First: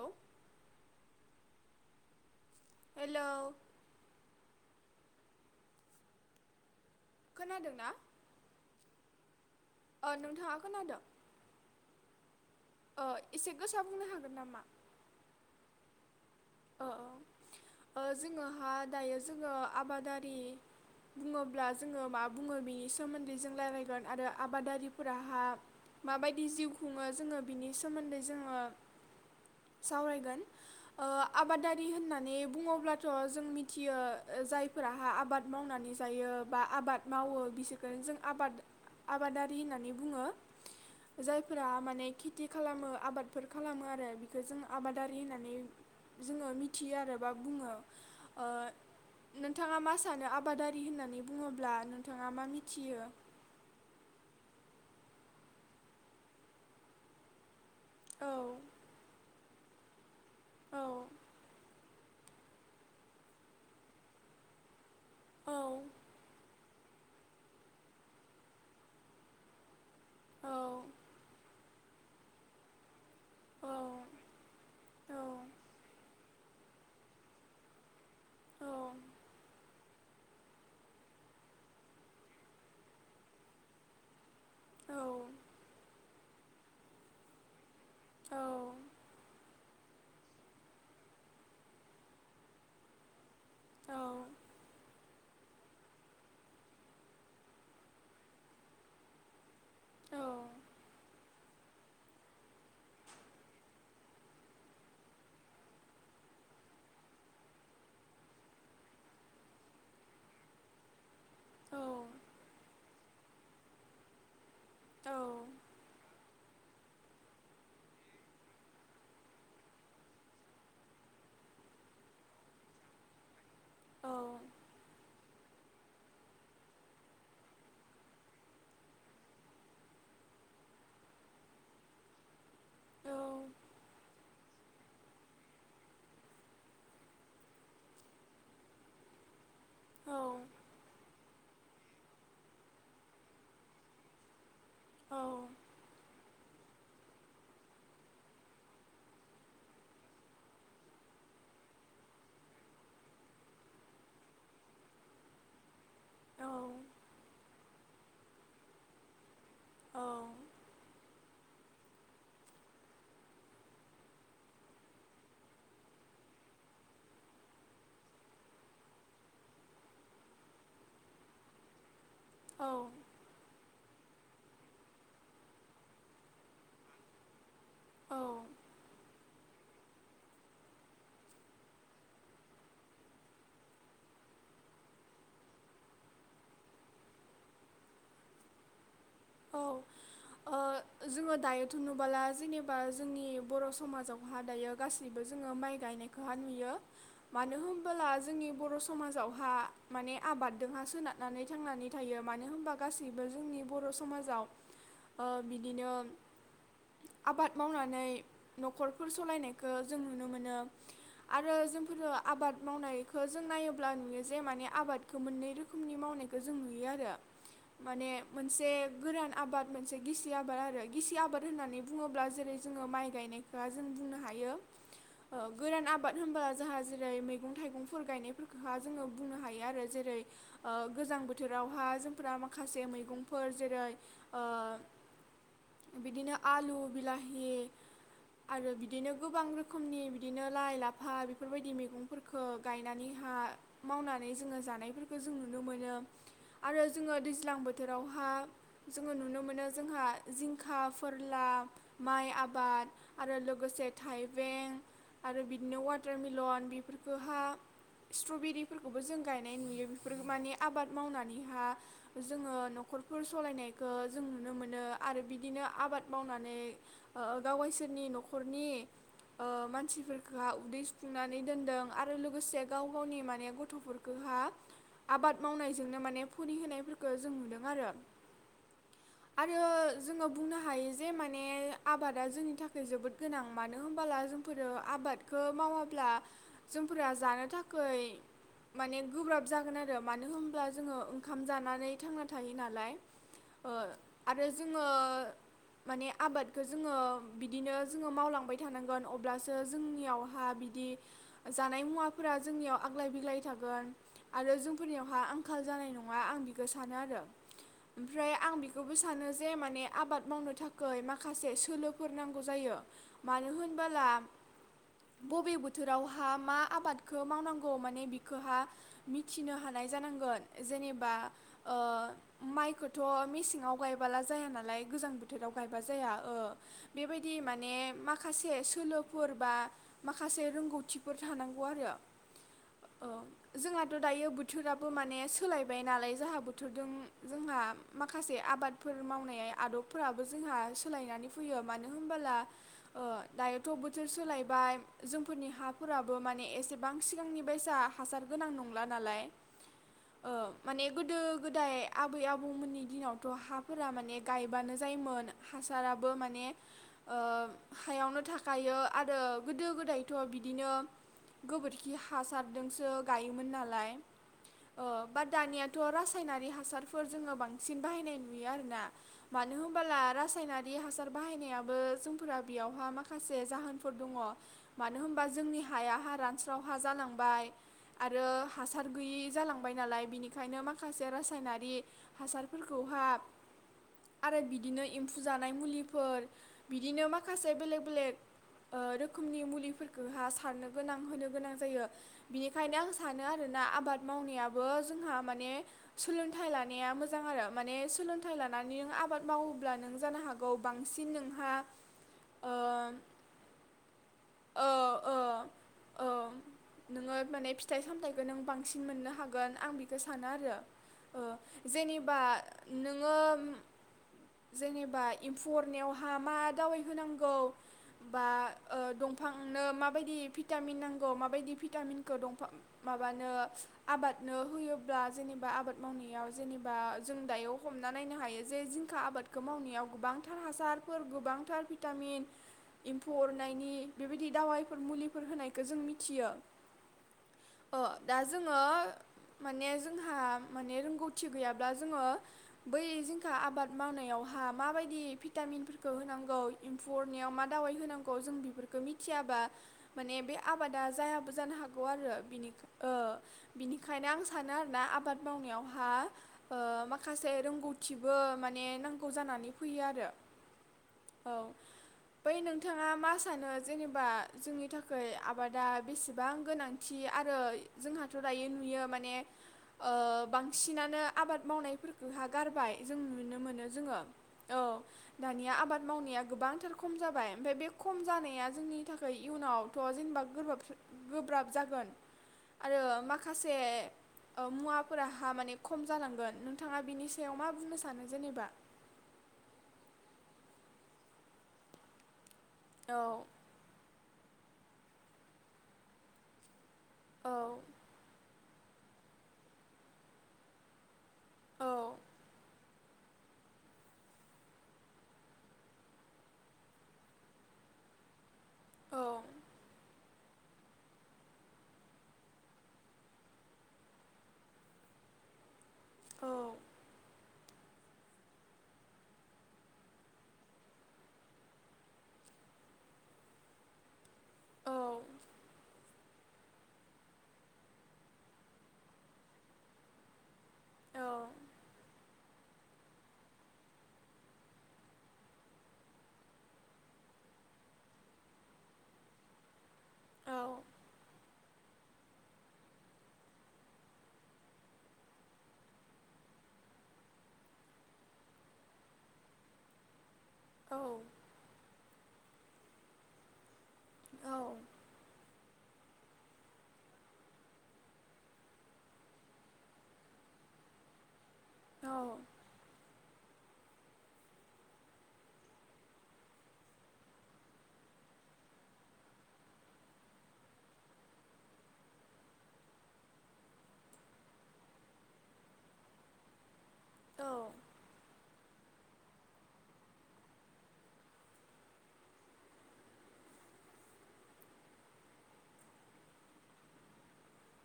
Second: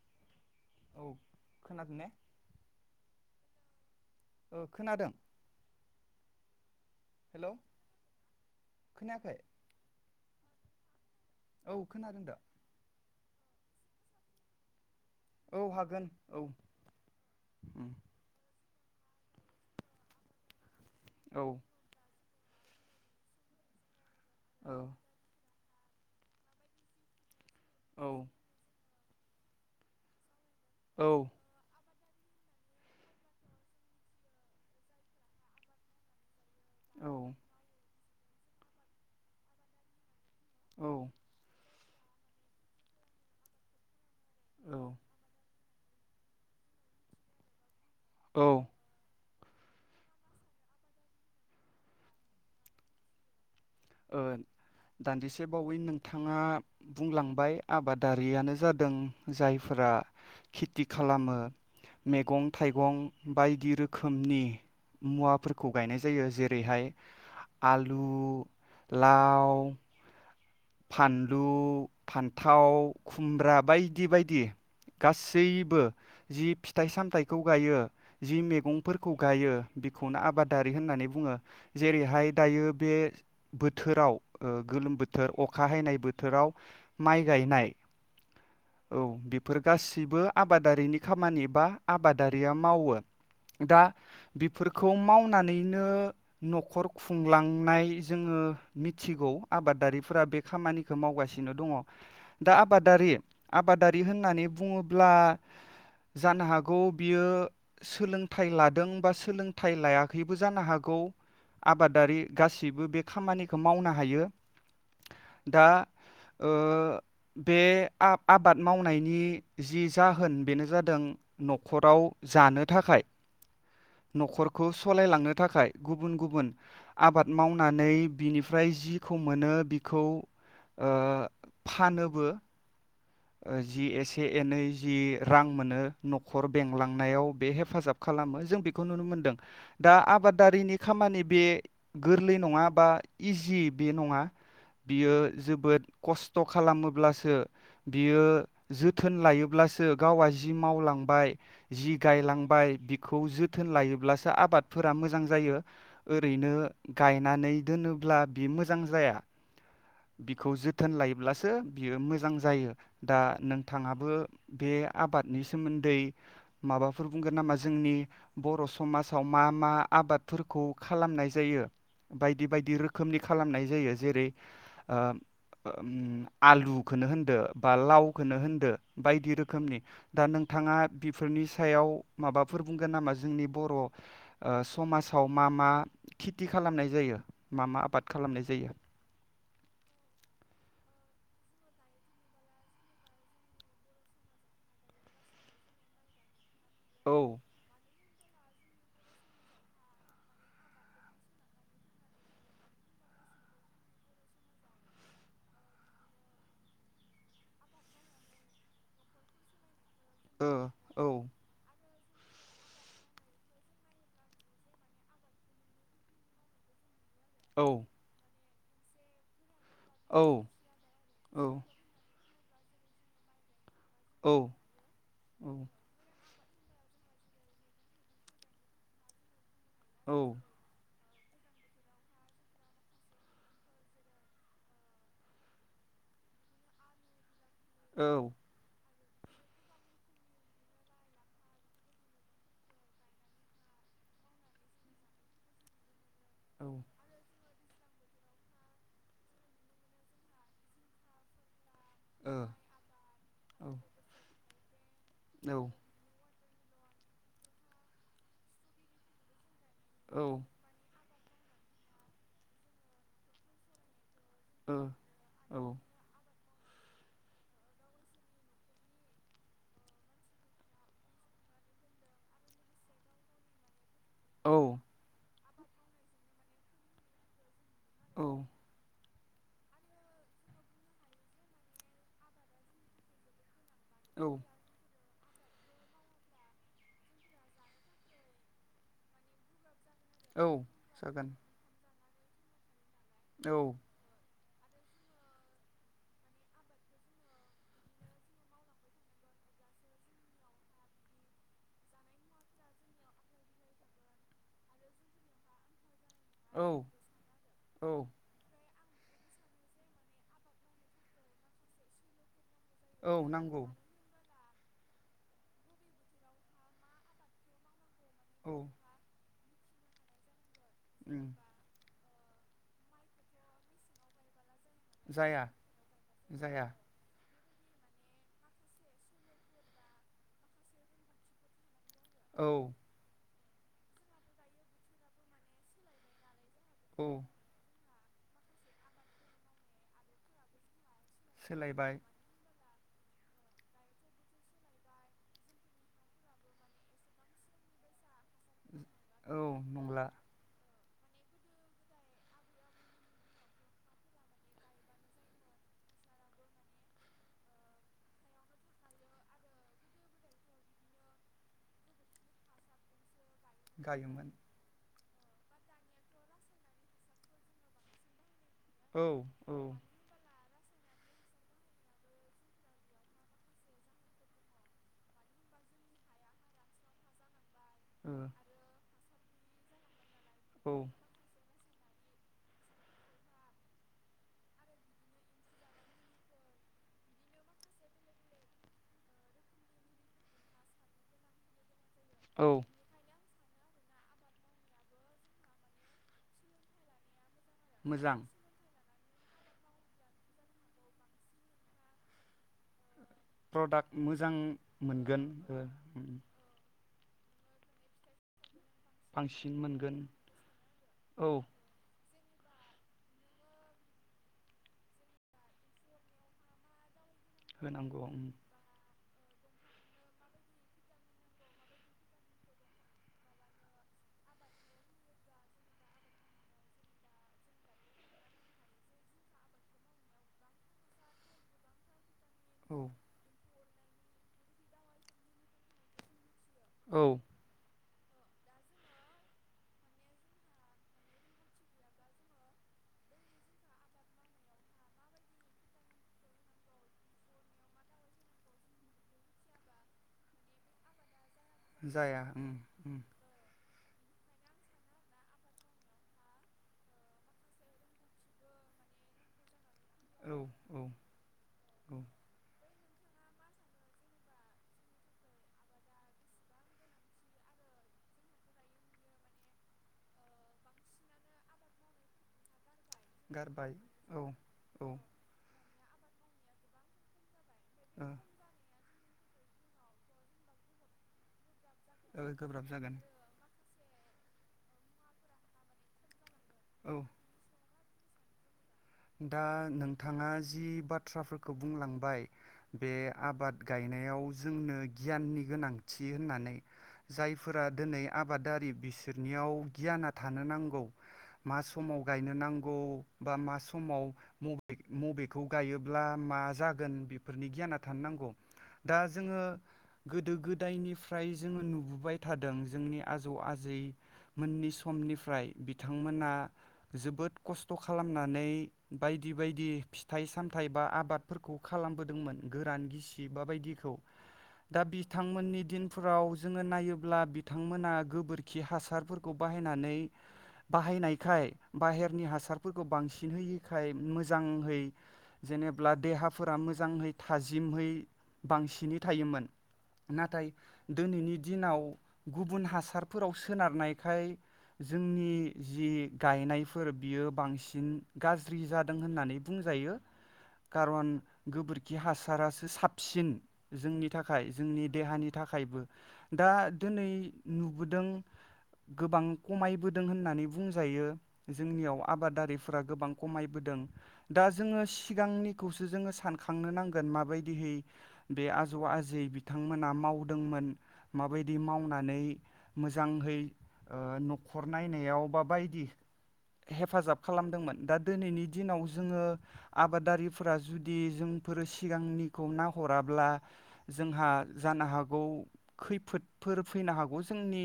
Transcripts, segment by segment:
औ। [inaudible] औ खोनादों ने? [inaudible] हेल'। ओ खोनादों। हेल' खोनादों खोनाखै [inaudible] अ नोंथाङा खोनादों? औ खोनादों दा [inaudible] ओ एसे गोसा बुंनो हागोन नामा? औ हागोन [inaudible] ओ उम ओ जोङोहा [inaudible] दायो जोङो आबादारि [inaudible] औ ओ बुङोब्ला जोङो मा [inaudible] बुङो बेनि सोमोन्दै जों राय्लायगोन [inaudible] आरो औ आबादारिफोराहा [inaudible] माबायदि जिउ खुङो जोङो [inaudible] बिनि औ सोमोन्दै जोङो [inaudible] सावरायगोन। [inaudible] औ। दारि होननानै बुङोब्लाथ' जों मिथियो जायफोराहा आबाद मावनानै जायो बा आबाद मावो औ बिसोरखोनो जों आबाद आबादारि होननानै बुङो। जायफोरा मान ने खेथि खालामो आबादफोर खालामो आरो। फाय जों औ आबादारि होननानै जोङो मिथियो आरो बा बुङो। ओ औ नोंथाङा मा सानो आबादारि होननानै बुङोब्ला नोंथाङा मा मिथियो? ओ दान्दिसे बावै नोंथाङा बुंलांबाय। औ आबादारियानो जादों जायफोरा औ खेथि खालामो मैगं थाइगं बायदि रोखोमनि औ मुवाफोरखौ गायनाय जायो जेरैहाय आलु लाव औ फानलु फान्थाव खुमब्रा औ बायदि बायदि औ गासैबो जि फिथाइ सामथाइखौ गायो जि मैगंफोरखौ गायो बेखौनो आबादारि होननानै बुङो जेरैहाय दायो बे बोथोराव ओ औ गोलोम बोथोर अख नाय बोथोराव माइ गायनाय। औ औ बेफोर गासिबो आबादारिनि खामानि बा आबादारिया मावो। दा औ बेफोरखौ मावनो नानैनो न'खर खुंलांनाय जोङो मिथिगौ। आबादारिफोरा बे खो मावगासिनो दङ दा आबादारि-आबादारि होननानै बुङोब्ला जानो हागौ बियो सोलोंथाइ लादों बा सोलोंथाइ लायाखैबो जानो हागौ। आबादारि गासिबो बे खामानिखौ मावनो हायो। औ दा ओ बे आ-आबाद मावनायनि जि जाहोन बेनो जादों न'खराव जानो थाखाय। न'खरखौ सलायलांनो थाखाय गुबुन गुबुन आबाद मावनानै बिनिफ्राय जिखौ मोनो बिखौ ओ फानोबो। ओ जि एसे एनै जि रां मोनो न'खर बेंलांनायाव बे हेफाजाब खालामो जों बेखौ नुनो मोनदों। दा आबादारिनि खामानि बे गोरलै नङा बा इजि बे नङा। बियो जोबोद खस्थ खस्थ' खालामोब्लासो बियो जोथोन लायोब्लासो गावआ जि मावलांबाय जि गायलांबाय बिखौ जोथोन लायोब्लासो आबादफोरा मोजां जायो। ओरैनो गायनानै दोनोब्ला बि मोजां जाया। बिखौ जोथोन लायोब्लासो बियो मोजां जायो। दा नोंथाङाबो बे आबादनि सोमोन्दै माबाफोर बुंगोन नामा? जोंनि बर' समाजाव मा मा आबादफोरखौ खालामनाय जायो। बायदि बायदि रोखोमनि खालामनाय जायो। जेरै ओ ओम आलुखो नो होनदो बा औ लावखौनो होनदो बायदि रोखोम रोखोमनि दा नोंथाङा बेफोरनि सायाव माबाफोर बुंगोन नामा? जोंनि बर' ओ समाजाव मा मा खिथि खालामनाय जायो मा मा आबाद खालामनाय जायो? औ ओ जोङो दायोथ' नबोला जेनेबा जोंनि बर' समाजावहा दायो गासैबो जोङो माइ गायनायखौ हा नुयो। नुयो औ मानो होमबोला जोंनि बर' समाजावहा माने आबाद दोंहा सोनारनानै थांनानै थायो मानो होनबा गासैबो जोंनि बर' स समाजाव ओ बिदिनो आबाद मावनानै न'खरफोर सालायनायखौ जों नुनो ओ मोनो औ आरो जों फोरो आबाद मावनायखो जों नायोब्ला नुयो जे माने आबादखो मोननै रोखोमनि मावनायखौ जों नुयो आरो। औ माने मोनसे गोरान आबाद मोनसे औ गिसि आबाद आरो गिसि औ आबाद होननानै बुङोब्ला जे ओमफ्राय जोङो माइ गायनाय दा जों बुंनो हायो ओ औ गोरान आबाद होनबा जोंहा जेरै मैगं थाइगंफोर गायनायफोरखो हा जोङो बुंनो हायो। आरो औ जेरै ओ गोजां बोथोरावहा जोंफोरा माखासे मैगंफोर जेरै ओ बिदिनो आलु बिला औ बिदिनो गोबां रोखोमनि बिदिनो लाइ लाफा बेफोरबायदि मैगंफोरखो गायनानै हा मावनानै जोङो जानायफोरखौ जों नुनो मोनो। आरो जोङो दैज्लां बोथो थोरावहा जोङो नुनो मोनो जोंहा जिंखा फोरला माइ आबाद आरो लोगोसे थाइ आरो बिदिनो वाटार मि लन बेफोरखौ हा स्ट्र'बेरिफोरखौबो जों गाय गायनाय नुयो बेफोरखौ माने आबाद मावना जोंहा जोंङो न'खरफोर सलायनाय गो जों नुनो मोनो आरो बिदिनो आबाद मावना नै ओ गाव गायसोरनि न'खरनि ओ मानसिफोरखौहा उदै सुफुंनानै दोनदों आरो लोगोसे गाव गावनि माने गथ'फोर गोहा आबाद मावनायजोंनो माने फरि होनायफोरखौ जों नुदों आरो। औ आरो जोङो बुंनो हायो जे माने आबादा जोंनि थाखाय जोबोद गोनां। मानो होमबाला औ जोंफोरो आबाद खौ मावाब्ला जोंफोरा जानो थाखै माने गोब्राब जागोन आरो। मानो औ होमब्ला जोङो जागोन ओंखाम जानानै थांना थायो नालाय औ ओ आरो जोङो माने आबादखौ जोङो बिदिनो जोङो मावलांबाय थानांगोन अब्लासो जोंनियावहा बिदि जानाय मुवाफोरा जोंनियाव आग्लाय बिग्लाय थागोन आरो जोंफोरनियावहा आंखाल जानाय नङा। ङा आं औ बिखौ सानो आरो औ ओमफ्राय आं बेखौबो सानो जे माने आबाद मावनो थाखाय माखासे सोलोफोर नांग ग जायो औ मानो नांगौ होनबोला बबे बोथोरावहा मा आबादखौ मावनांगौ माने औ बिखौहा मि थिनो हानाय जानांगोन। जेनेबा उम ओ माइखौथ थ' मेसेंआव गायबोला जाया ना लाय गोजां जाया बोथोराव गायबा जाया ओ जाया बेबाय दि माने माखासे सोलोफोर बा माखासे रोंगौथिफोर थानांगौ आरो। औ ओ जोंहाथ' दायो बोथोराबो माने सोलायबाय नालाय जोंहा बो थोदजों औ जोंहा माखासे आबादफोर मावनाय आदबफोराबो जोंहा सोलायनानै फैयो मानो सोलायबाय होनबोला ओ दायोथ' बोथोर सोलायबाय जोंफोरनि हाफोराबो माने एसेबां सिगांनि बायसा हासार गोनां नंला नालाय औ नंला ओ माने गोदो गोदाय आबै आबौमोननि दिनावथ' हाफोरा माने गायबानो जायोमोन हासाराबो माने ओ हायावनो थाखायो आरो गोदो गोदायथ' बिदिनो गोबोरखि हासारजोंसो गायोमोन नालाय गायोमोन ओ बाट दानियाथ' रासायनारि हासारफोर जोङो बां सिनबाहायनाय नुयो आरोना औ मानो ओ होनबोला रासायनारि बे हासार बाहायनायाबो जोंफोरा बेयावहा माखासे जाहोनफोर दङ मानो होनबा जोंनि हाया हा रानस्राव हा जालांबाय आरो औ हासार गैयि जालांबाय नालाय बिनि ओंखायनो माखासे रासायनारि बे हासारफोरखौहा आरो बिदिनो एम्फु जानाय मुलिफोर बिदिनो माखासे बेलेग बेलेग ओ रोखोमनि मुलिफोरखौ हा सारनो गोनां होनो गोनां जायो। औ बिनिखायनो आं सानो आरो ना आबाद मावनायाबो जोंहा माने सोलोंथाइ लानाया मोज [unintelligible] माने मोजां सोलोंथाइ लानानै आब आबाद मावोब्ला नों जानो हागौ बांसिन नोंहा ओम प्रडाक्ट मोजां मोनगोन ओ ओम। ओ नोङो माने फिथाइ सामथायखौ नों बां सिन मोननो हागोन बांसिन आं मोनगोन बेखौ सानो आरो ओ औ जेने बा नोङो जेनेबा एम्फु अरनायावहा मा दावाय होनां होनांगौ ओम। [inaudible] बिफांनो माबायदि भिटामिन नांगौ माबायदि भिटामिनखौ दंफां माबानो आबादनो होयोब्ला जेनेबा आबाद मावनायाव जेनेबा जों दायो हमना नायनो हायो जे जिंखा आबादखौ मावनायाव गोबांथार हासारफोर गोबांथार भिटामिन। औ एम्फु अरनायनि बेबायदि दावायफोर मुलिफोर होनायखौ जों मिथियो [inaudible] औ। अ दा जोङो माने जोंहा माने रोंगौथि गैया जोङो बै जिंखा मावनायाव हा मा बादि भिटामिनफोरखौ होनांगौ एम्फु अरनायाव मा दावाय होनांगौं जों बेफोरखौ मिथियाबा माने बे आबादा जायहा जानो हागौ आरो जाया उम बिनि ओ। उम बिनिखायनो आं सानो आरोना आबाद मावनायावहा ओ माखासे रोंगौथिबो माने नांगौ जानानै फैयो आरो औ औ बै नों थाङा मा सानो जेनेबा जोंनि थाखाय आबादा बेसेबां गोनांथि आरो जोंहाथ' दायो नुयो माने ओ बांसिनानो आबाद मावनायफोरखौहा गारबाय। जों नुनो मोनो जोङो औ दानिया आबाद मावनाया गोबांथार खम जाबाय। ओमफाय बे खम जानाया जोंनि थाख इयनावथ' जेनेबा गोब्राब- गोब्राब [inaudible] जागोन ओ गोब्राब आरो जागोन माखासे ओ मुवाफोरा हा माने ख खम जालांगोन। नोंथाङा औ बिनि सायाव मा बुंनो स सानो जेनेबा दा नोंथाङा जि बाथ्राफोरखौ बुंलांबाय। बे औ आबाद गायनायाव जोंनो गियाननि गोनांथि होननानै औ जायफोरा दिनै आब आबादारि बिसोरनियाव गियाना थानो नांगौ। मा औ समाव गायनो नांग गौ बा मास समाव मबे मबेखौ गायोब्ला मा जागोन बेफोरनि गियाना थानो नांगौ दा औ जोङो गोदो गोदायनिफ्राय जोङो नुबोबाय थादों जोंनि आजौ आजै मोननि समनिफ्राय बिथांमोना औ जोबोद खस्थ' खालामनानै बायदि बायदि फिथाइ सामथायाइ बा आबादफोरखौ खालामबोदोंमोन गोरान गिसि बा बायदिखौ दा बिथांमोननि दिनफोराव जोङो नायोब्ला बिथांमोना गोबोरखि हासारफोरखौ बाहायनानै बाहायनायखाय बाहेरनि हास हासारफोरखौ बांसिन होयो। खाय मोजांहै जेनेब्ला देहाफोरा मोजाङै थाजिमै बांसिनै थायोमोन। नाथाय दिनैनि दिनाव गुबुन हासारफोराव सोनारनायखाय जोंनि जि गायनायफोर बियो बांसिन गाज फ्रि जादों होननानै बुंजायो। कारन गबोर खि हासारासो साबसिन। जोंनि थाखाय जोंनि देहानि थाख थाखायबो दा दिनै नुबोदों गोबां खमायबोदों होननानै बुंजायो। जोंनियाव आबादारिफोरा गोबां। खमायदों, दा जोङो सिगांनिखौसो जोङो सानखांनो नांगोन माबायदिहै बे आजौ आजै बिथांमोना मावदोंमोन माबायदि मावनानै, मोजाङै ओ न'खर नायनायाव बाबायदि हेफाजाब खालामदोंमोन दा दिनैनि दिनाव जोङो आबादारिफोरा जुदि जोंफोरो सिगांनिखौ नाहराब्ला, जोंहा जानो हागौ खैफोदफोर फैनो हागौ जोंनि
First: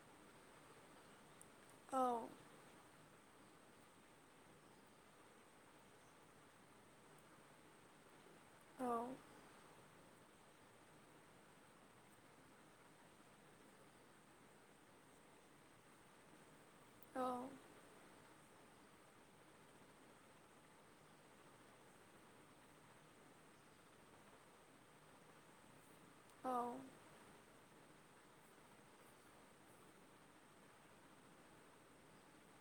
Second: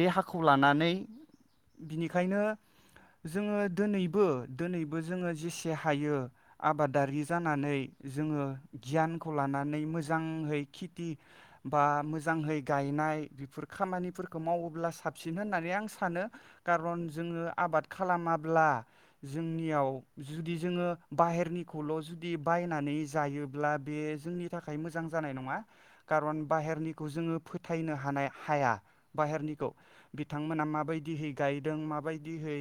देहाखौ लानानै बिनिखायनो जोङो दोनै बो दिनैबो जोङो जेसे हायो आबादारि जानानै जोङो गियानखौ लानानै मोज मोजांहै खेथि बा मोजांहै गायनाय बेफोर खामानिफोरखौ मावोब्ला साबसिन होननानै आं सानो। खारन जोङो आबाद खालामा मुला। जोंनियाव जुदि जोङो बाहेरनिखौल' जुदि बायनानै जायोब्ला बे जोंनि थाखाय मोजां जानाय नङा। खारन बाहेरनिखौ जोङो फोथायनो हानाय हाया, बाहेरनिखौ बिथांमोना माबायदिहै गायदों माबायदिहै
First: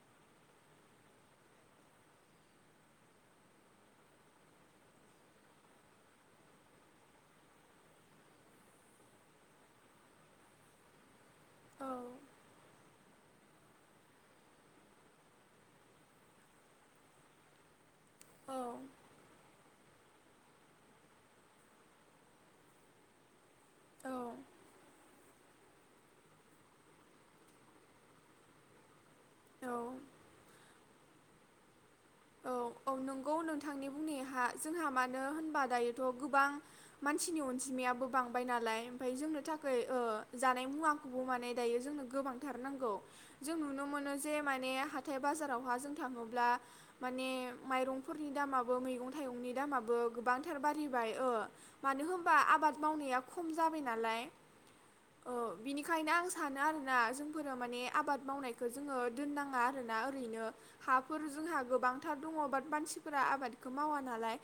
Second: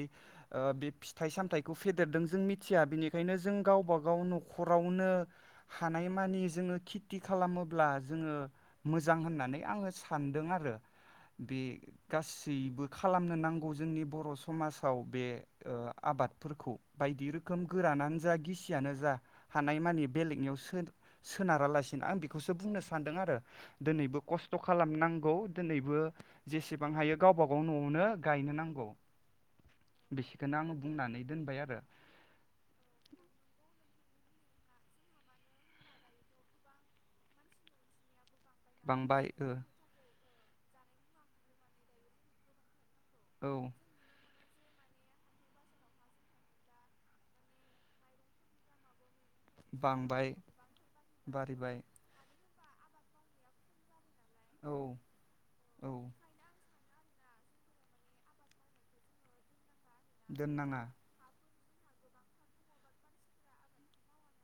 बे फिथाइ सामथाइखौ फेदेरदों जों मिथिया बेनिखायनो जों गावबा गाव न'खरावनो हानाय मानि जोङो खेथि खालामोब्ला जोङो मोजां होननानै आङो सानदों आरो। बे गासैबो खालामनो नांगौ जोंनि बर' समाजाव बे आबादफोरखौ बायदि रोखोम गोरान जा गिसियानो जा हानाय मानि। बेलेगनियाव सोनारालासिनो आं बेखौसो बुंनो सानदों आरो। दिनैबो खस्थ' खालामनांगौ दिनैबो जेसेबां हायो गावबा गाव न'आवनो गायनो नांगौ बिखौनो आं बुंनानै दोनबाय आरो। औ औ नंगौ नोंथांनि बुंनायहा जोंहा मानो होनबा दायोथ' गोबां मानसिनि अनजिमायाबो बां बाय नालाय बांबाय जोंनो ओ थाखै। जानाय मुवाखौबो माने दायो जोंनो गोबांथार नांगौ। औ जों नुनो मोनो। जे माने हाथाय बाजारावहा जों थाङोब्ला। माइरंफोरनि दामाबो मैगं थागंनि दामाबो बांबाय गोबाथार बारायबाय ओं बारिबाय मानो होनबा आबाद मावनाया खम जाबाय नालाय। औ औ औ बिनिखायनो आं सानो आरो जोंफोरा माने आबाद मावनायखौ जोङो दोननाङा आरो। ओरैनो दोननाङा हाफोर जोंहा गोबांथार दङ बाट मानसिफोरा आबादखौ मावा नालाय।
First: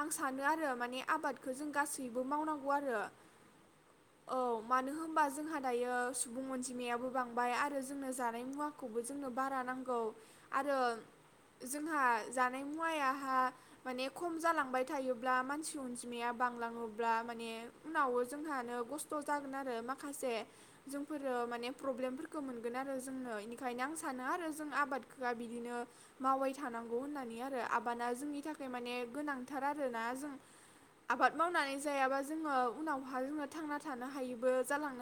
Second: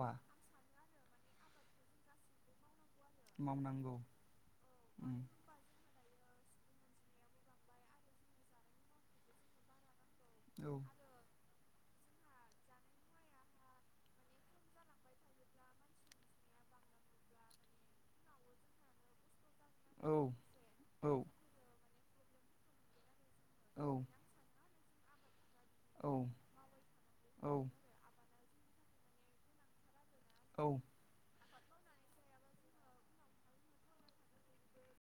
आं सानो आरो माने आबादखौ जों गासैबो मावनांगौ आरो। मावनांगौ औ मानो उम होमबा जोंहा दायो सुबुं अनजिमायाबो बांबाय आरो जोंनो जानाय मुवाखौबो जोंनो बारा नांगौ। आरो औ जोंहा जानाय मुवायाहा माने खम जालांबाय थायोब्ला मानसि अनजिमाया बांलाङोब्ला माने उनावबो जोंहानो खस्थ' जाग गोन आरो औ माखासे औ जोंफोरो माने प्रब्लेमफोरखौ मोनगोन आरो जोंनै बेनिखायनो औ आं सानो आरो जों आबादफोरा बिदिनो औ मावबाय थानांगौ होननानै आरो औ आबादा जोंनि थाख माने गोनांथार आरोना। जों औ। आबाद मावनानै जायाबा जोङो उनावहा जोङो थांना थानो हायैबो जालाङो।